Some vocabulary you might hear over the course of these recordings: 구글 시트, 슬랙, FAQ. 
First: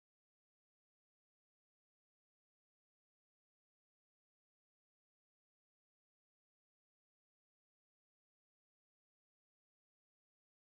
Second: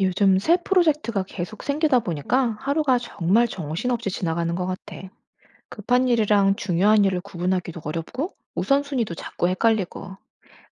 요즘 새 프로젝트가 계속 생기다 보니까 하루가 정말 정신없이 지나가는 것 같아. 급한 일이랑 중요한 일을 구분하기도 어렵고 우선순위도 자꾸 헷갈리고.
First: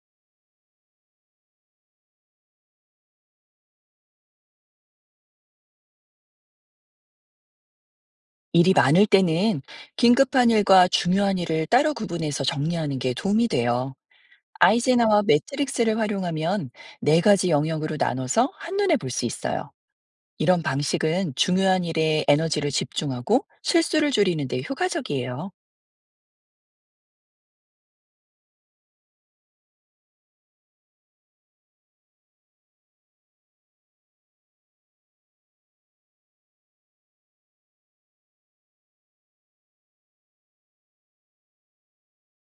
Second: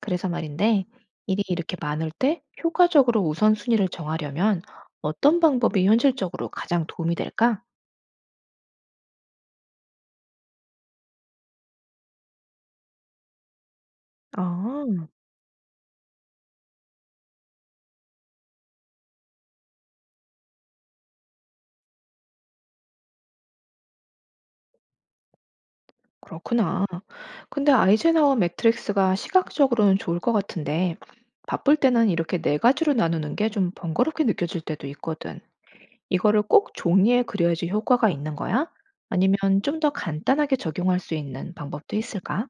그래서 말인데, 일이 이렇게 많을 때 효과적으로 우선순위를 정하려면 어떤 방법이 현실적으로 가장 도움이 될까? 일이 많을 때는 긴급한 일과 중요한 일을 따로 구분해서 정리하는 게 도움이 돼요. 아, 아이젠하와 매트릭스를 활용하면 네 가지 영역으로 나눠서 한눈에 볼 수 있어요. 이런 방식은 중요한 일에 에너지를 집중하고 실수를 줄이는 데 효과적이에요. 그렇구나. 근데 아이젠하워 매트릭스가 시각적으로는 좋을 것 같은데, 바쁠 때는 이렇게 네 가지로 나누는 게 좀 번거롭게 느껴질 때도 있거든. 이거를 꼭 종이에 그려야지 효과가 있는 거야? 아니면 좀 더 간단하게 적용할 수 있는 방법도 있을까?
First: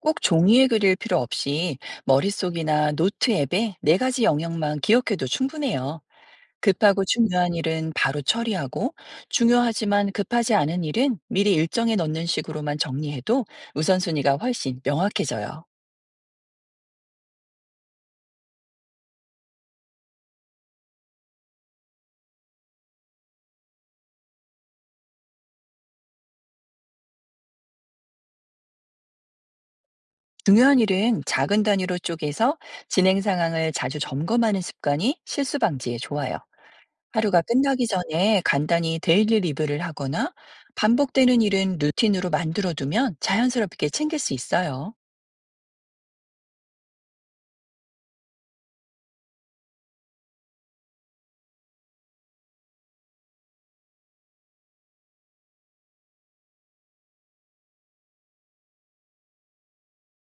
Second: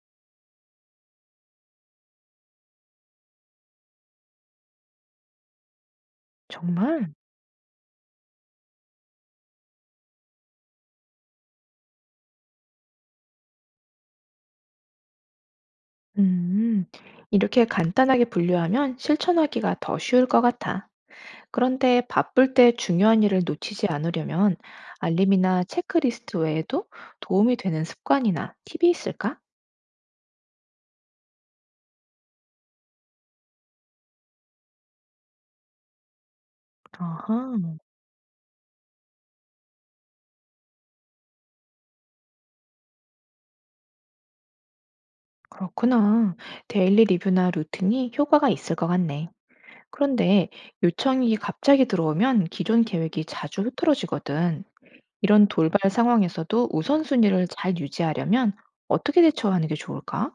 꼭 종이에 그릴 필요 없이 머릿속이나 노트 앱에 네 가지 영역만 기억해도 충분해요. 급하고 정말? 중요한 일은 바로 처리하고, 중요하지만 급하지 않은 일은 미리 일정에 넣는 식으로만 정리해도 우선순위가 훨씬 명확해져요. 음, 이렇게 간단하게 분류하면 실천하기가 더 쉬울 것 같아. 그런데 바쁠 때 중요한 일을 놓치지 않으려면 알림이나 체크리스트 외에도 도움이 되는 습관이나 팁이 있을까? 중요한 일은 작은 단위로 쪼개서 진행 상황을 자주 점검하는 습관이 실수 방지에 좋아요. 하루가 아하, 끝나기 전에 간단히 데일리 리뷰를 하거나 반복되는 일은 루틴으로 만들어두면 자연스럽게 챙길 수 있어요. 그렇구나. 데일리 리뷰나 루틴이 효과가 있을 것 같네. 그런데 요청이 갑자기 들어오면 기존 계획이 자주 흐트러지거든. 이런 돌발 상황에서도 우선순위를 잘 유지하려면 어떻게 대처하는 게 좋을까?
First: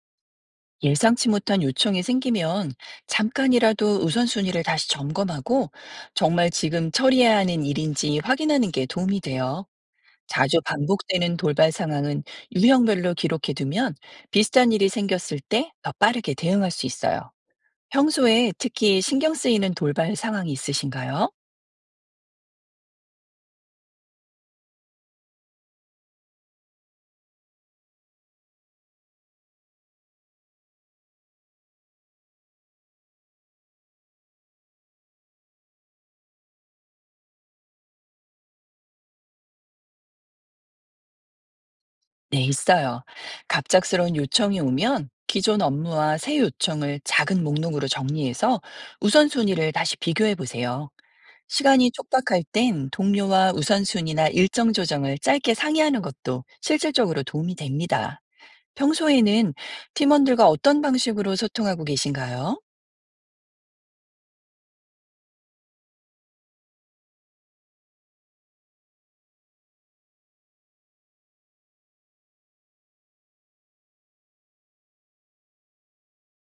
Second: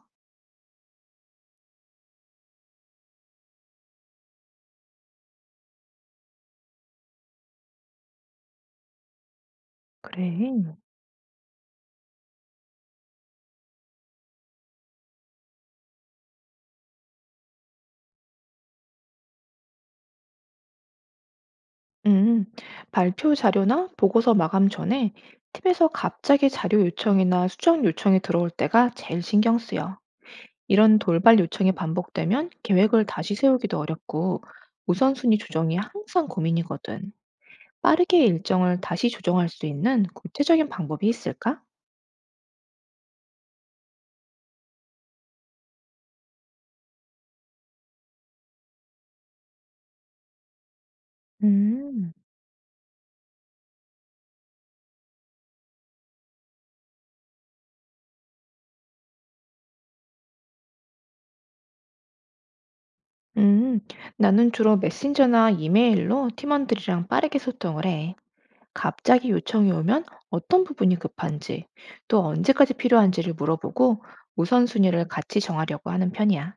예상치 못한 요청이 생기면 잠깐이라도 우선순위를 다시 점검하고 정말 지금 처리해야 하는 일인지 확인하는 게 도움이 돼요. 자주 그래. 반복되는 돌발 상황은 유형별로 기록해 두면 비슷한 일이 생겼을 때 더 빠르게 대응할 수 있어요. 평소에 특히 신경 쓰이는 돌발 상황이 있으신가요? 음, 발표 자료나 보고서 마감 전에 팀에서 갑자기 자료 요청이나 수정 요청이 들어올 때가 제일 신경 쓰여. 이런 돌발 요청이 반복되면 계획을 다시 세우기도 어렵고 우선순위 조정이 항상 고민이거든. 빠르게 일정을 다시 조정할 수 있는 구체적인 방법이 있을까? 네, 있어요. 갑작스러운 요청이 오면 기존 업무와 새 요청을 작은 목록으로 정리해서 우선순위를 다시 비교해 보세요. 시간이 음, 촉박할 땐 동료와 우선순위나 일정 조정을 짧게 상의하는 것도 실질적으로 도움이 됩니다. 평소에는 팀원들과 어떤 방식으로 소통하고 계신가요? 음. 나는 주로 메신저나 이메일로 팀원들이랑 빠르게 소통을 해. 갑자기 요청이 오면 어떤 부분이 급한지, 또 언제까지 필요한지를 물어보고 우선순위를 같이 정하려고 하는 편이야.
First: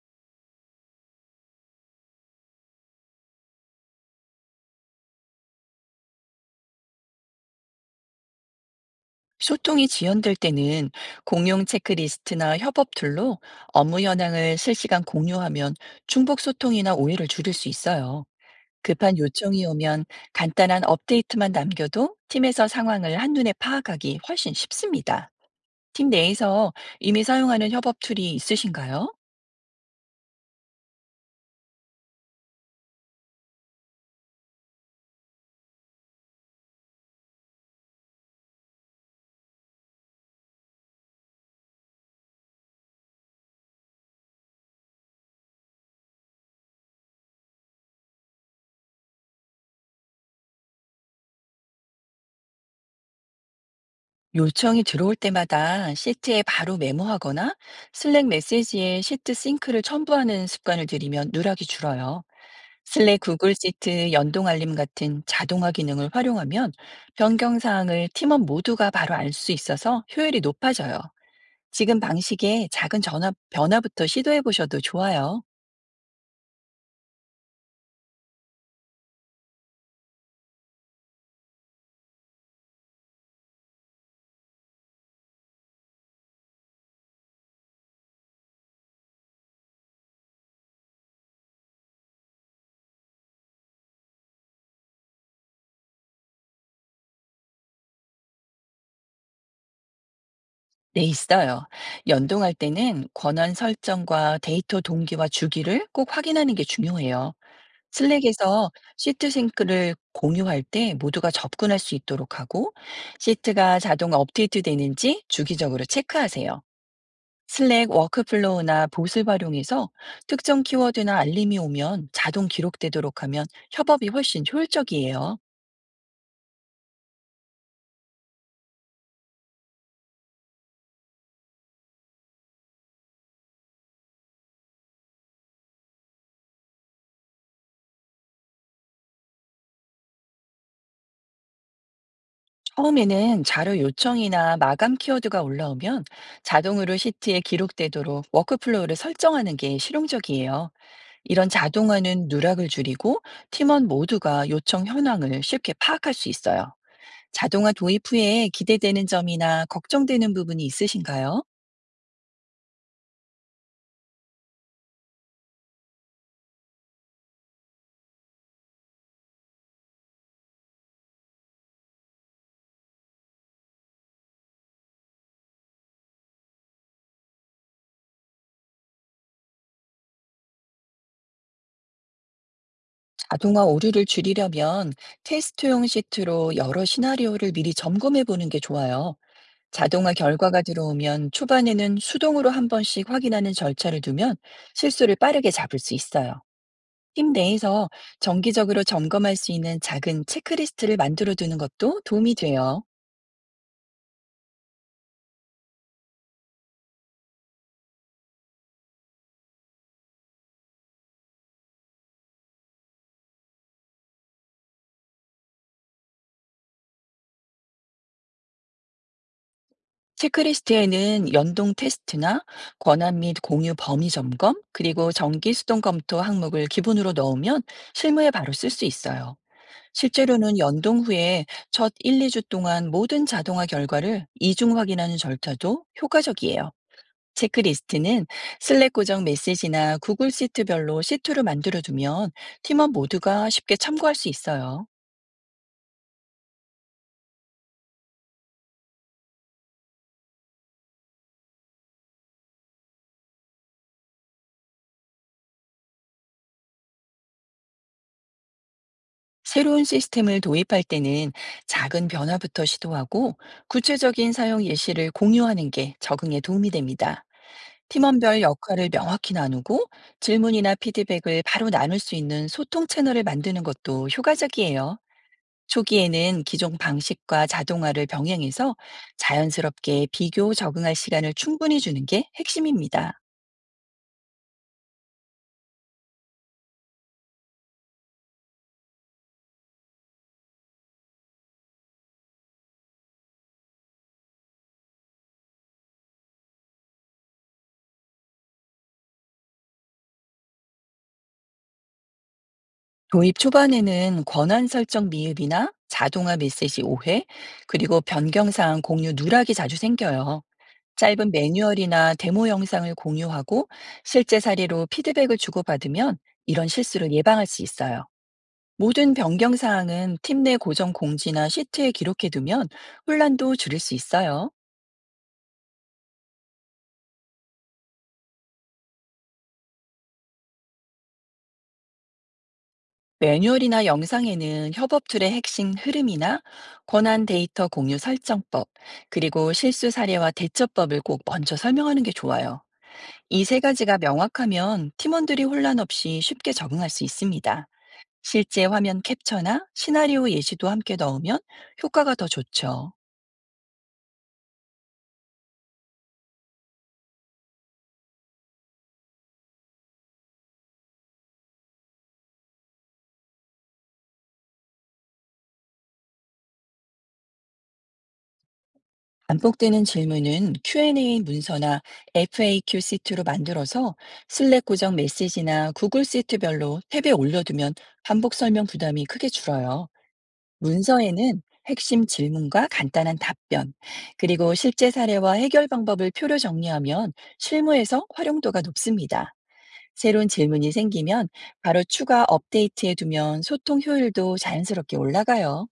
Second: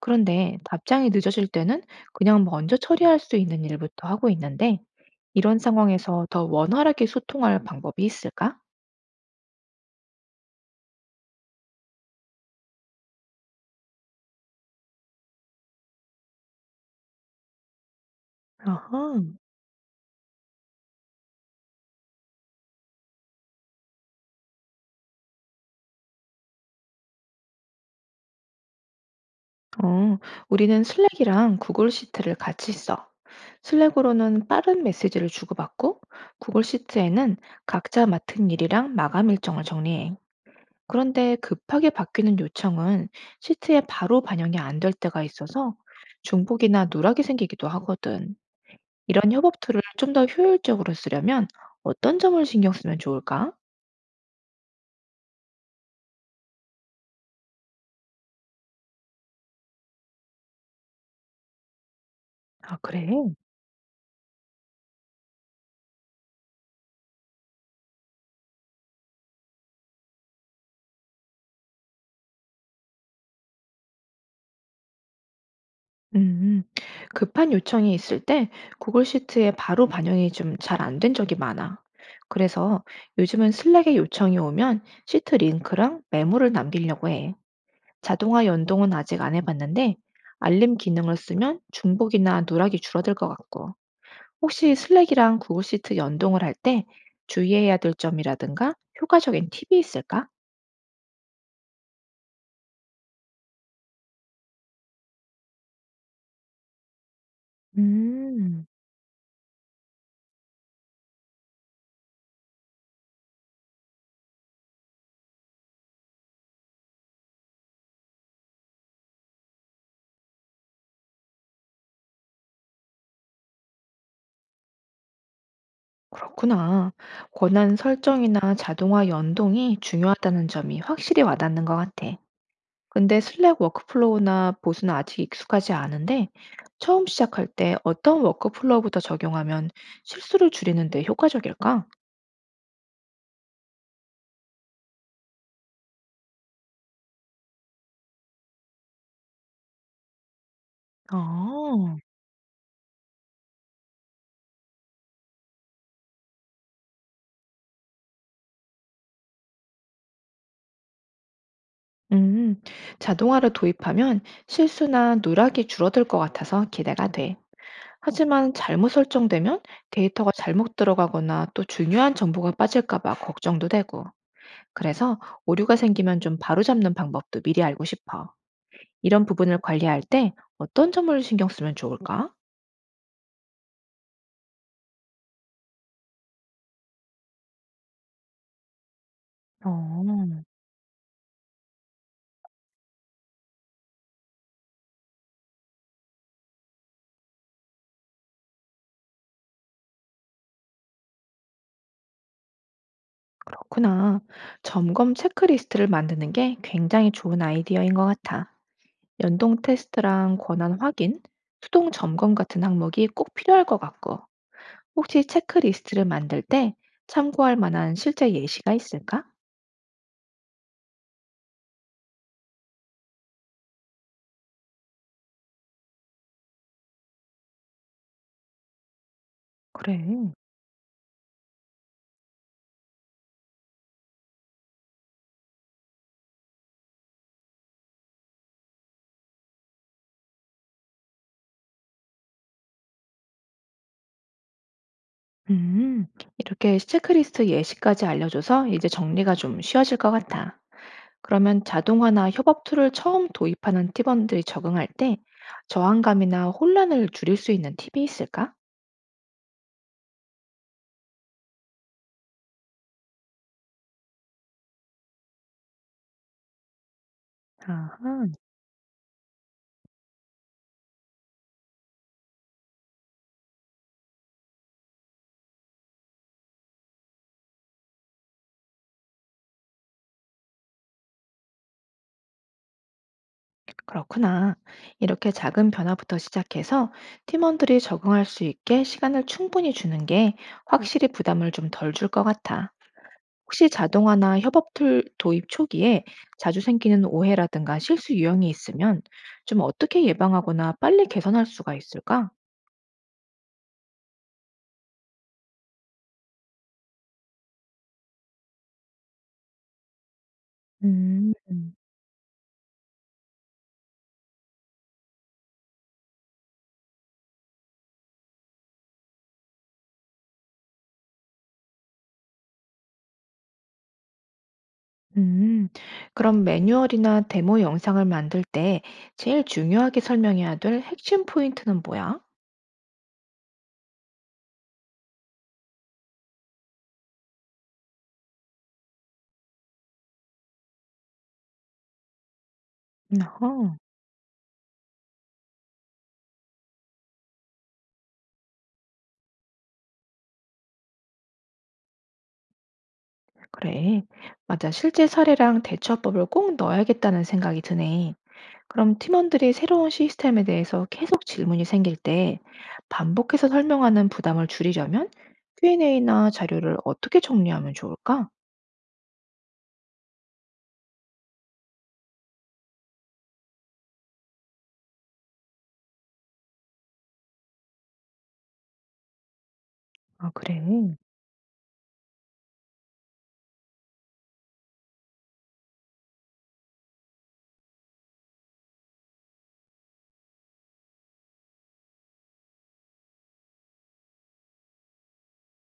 그런데 답장이 늦어질 때는 그냥 먼저 처리할 수 있는 일부터 하고 있는데, 이런 상황에서 더 원활하게 소통할 방법이 있을까? 소통이 지연될 때는 공용 체크리스트나 협업 툴로 업무 현황을 실시간 공유하면 중복 소통이나 오해를 줄일 수 있어요. 급한 아하. 요청이 오면 간단한 업데이트만 남겨도 팀에서 상황을 한눈에 파악하기 훨씬 쉽습니다. 팀 내에서 이미 사용하는 협업 툴이 있으신가요? 어, 우리는 슬랙이랑 구글 시트를 같이 써. 슬랙으로는 빠른 메시지를 주고받고, 구글 시트에는 각자 맡은 일이랑 마감 일정을 정리해. 그런데 급하게 바뀌는 요청은 시트에 바로 반영이 안 될 때가 있어서 중복이나 누락이 생기기도 하거든. 이런 협업 툴을 좀 더 효율적으로 쓰려면 어떤 점을 신경 쓰면 좋을까? 요청이 들어올 때마다 시트에 바로 메모하거나 슬랙 메시지에 시트 싱크를 첨부하는 습관을 들이면 누락이 줄어요. 아, 그래? 슬랙 구글 시트 연동 알림 같은 자동화 기능을 활용하면 변경 사항을 팀원 모두가 바로 알 수 있어서 효율이 높아져요. 지금 방식의 작은 전화, 변화부터 시도해 보셔도 좋아요. 음, 급한 요청이 있을 때 구글 시트에 바로 반영이 좀 잘 안 된 적이 많아. 그래서 요즘은 슬랙에 요청이 오면 시트 링크랑 메모를 남기려고 해. 자동화 연동은 아직 안 해봤는데 알림 기능을 쓰면 중복이나 누락이 줄어들 것 같고. 혹시 슬랙이랑 구글 시트 연동을 할 때 주의해야 될 점이라든가 효과적인 팁이 있을까? 네, 있어요. 연동할 때는 권한 설정과 데이터 동기와 주기를 꼭 확인하는 게 중요해요. 음. 슬랙에서 시트 싱크를 공유할 때 모두가 접근할 수 있도록 하고, 시트가 자동 업데이트 되는지 주기적으로 체크하세요. 슬랙 워크플로우나 봇을 활용해서 특정 키워드나 알림이 오면 자동 기록되도록 하면 협업이 훨씬 효율적이에요. 그렇구나. 권한 설정이나 자동화 연동이 중요하다는 점이 확실히 와닿는 것 같아. 근데 슬랙 워크플로우나 보수는 아직 익숙하지 않은데 처음 시작할 때 어떤 워크플로우부터 적용하면 실수를 줄이는 데 효과적일까? 처음에는 자료 요청이나 마감 키워드가 올라오면 자동으로 시트에 기록되도록 워크플로우를 설정하는 게 실용적이에요. 이런 아, 자동화는 누락을 줄이고 팀원 모두가 요청 현황을 쉽게 파악할 수 있어요. 자동화 도입 후에 기대되는 점이나 걱정되는 부분이 있으신가요? 음, 자동화를 도입하면 실수나 누락이 줄어들 것 같아서 기대가 돼. 하지만 잘못 설정되면 데이터가 잘못 들어가거나 또 중요한 정보가 빠질까 봐 걱정도 되고. 그래서 오류가 생기면 좀 바로잡는 방법도 미리 알고 싶어. 이런 부분을 관리할 때 어떤 점을 신경 쓰면 좋을까? 자동화 오류를 줄이려면 테스트용 시트로 여러 시나리오를 미리 점검해 보는 게 좋아요. 어, 자동화 결과가 들어오면 초반에는 수동으로 한 번씩 확인하는 절차를 두면 실수를 빠르게 잡을 수 있어요. 팀 내에서 정기적으로 점검할 수 있는 작은 체크리스트를 만들어 두는 것도 도움이 돼요. 그렇구나. 점검 체크리스트를 만드는 게 굉장히 좋은 아이디어인 것 같아. 연동 테스트랑 권한 확인, 수동 점검 같은 항목이 꼭 필요할 것 같고, 혹시 체크리스트를 만들 때 참고할 만한 실제 예시가 있을까? 체크리스트에는 연동 테스트나 권한 및 공유 범위 점검, 그리고 정기 수동 검토 항목을 기본으로 넣으면 실무에 바로 쓸 수 있어요. 그래. 실제로는 연동 후에 첫 1, 2주 동안 모든 자동화 결과를 이중 확인하는 절차도 효과적이에요. 체크리스트는 슬랙 고정 메시지나 구글 시트별로 시트로 만들어두면 팀원 모두가 쉽게 참고할 수 있어요. 음, 이렇게 체크리스트 예시까지 알려줘서 이제 정리가 좀 쉬워질 것 같아. 그러면 자동화나 협업 툴을 처음 도입하는 팀원들이 적응할 때 저항감이나 혼란을 줄일 수 있는 팁이 있을까? 새로운 시스템을 도입할 때는 작은 변화부터 시도하고 구체적인 사용 예시를 공유하는 게 적응에 도움이 됩니다. 아하, 팀원별 역할을 명확히 나누고 질문이나 피드백을 바로 나눌 수 있는 소통 채널을 만드는 것도 효과적이에요. 초기에는 기존 방식과 자동화를 병행해서 자연스럽게 비교 적응할 시간을 충분히 주는 게 핵심입니다. 그렇구나. 이렇게 작은 변화부터 시작해서 팀원들이 적응할 수 있게 시간을 충분히 주는 게 확실히 부담을 좀 덜 줄 것 같아. 혹시 자동화나 협업 툴 도입 초기에 자주 생기는 오해라든가 실수 유형이 있으면 좀 어떻게 예방하거나 빨리 개선할 수가 있을까? 도입 초반에는 권한 설정 미흡이나 자동화 메시지 오해, 그리고 변경사항 공유 누락이 자주 생겨요. 짧은 음. 매뉴얼이나 데모 영상을 공유하고 실제 사례로 피드백을 주고받으면 이런 실수를 예방할 수 있어요. 모든 변경 사항은 팀 내 고정 공지나 시트에 기록해두면 혼란도 줄일 수 있어요. 음, 그럼 매뉴얼이나 데모 영상을 만들 때 제일 중요하게 설명해야 될 핵심 포인트는 뭐야? 매뉴얼이나 영상에는 협업 툴의 핵심 흐름이나 권한 데이터 공유 설정법, 그리고 실수 사례와 대처법을 꼭 먼저 설명하는 게 좋아요. 이 어허, 세 가지가 명확하면 팀원들이 혼란 없이 쉽게 적응할 수 있습니다. 실제 화면 캡처나 시나리오 예시도 함께 넣으면 효과가 더 좋죠. 그래. 맞아. 실제 사례랑 대처법을 꼭 넣어야겠다는 생각이 드네. 그럼 팀원들이 새로운 시스템에 대해서 계속 질문이 생길 때 반복해서 설명하는 부담을 줄이려면 Q&A나 자료를 어떻게 정리하면 좋을까? 반복되는 질문은 Q&A 문서나 FAQ 시트로 만들어서 슬랙 고정 메시지나 구글 시트별로 탭에 올려두면 반복 설명 부담이 크게 줄어요. 아, 그래. 문서에는 핵심 질문과 간단한 답변, 그리고 실제 사례와 해결 방법을 표로 정리하면 실무에서 활용도가 높습니다. 새로운 질문이 생기면 바로 추가 업데이트해 두면 소통 효율도 자연스럽게 올라가요.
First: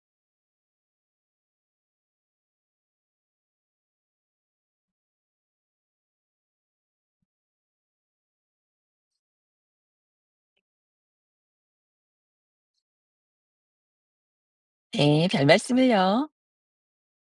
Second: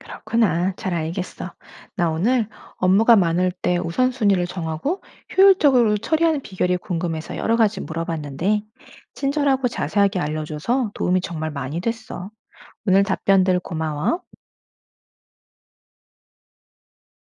그렇구나. 잘 알겠어. 나 오늘 업무가 많을 때 우선순위를 정하고 효율적으로 처리하는 비결이 궁금해서 여러 가지 물어봤는데, 친절하고 자세하게 알려줘서 도움이 정말 많이 됐어. 오늘 답변들 고마워. 네, 별 말씀을요.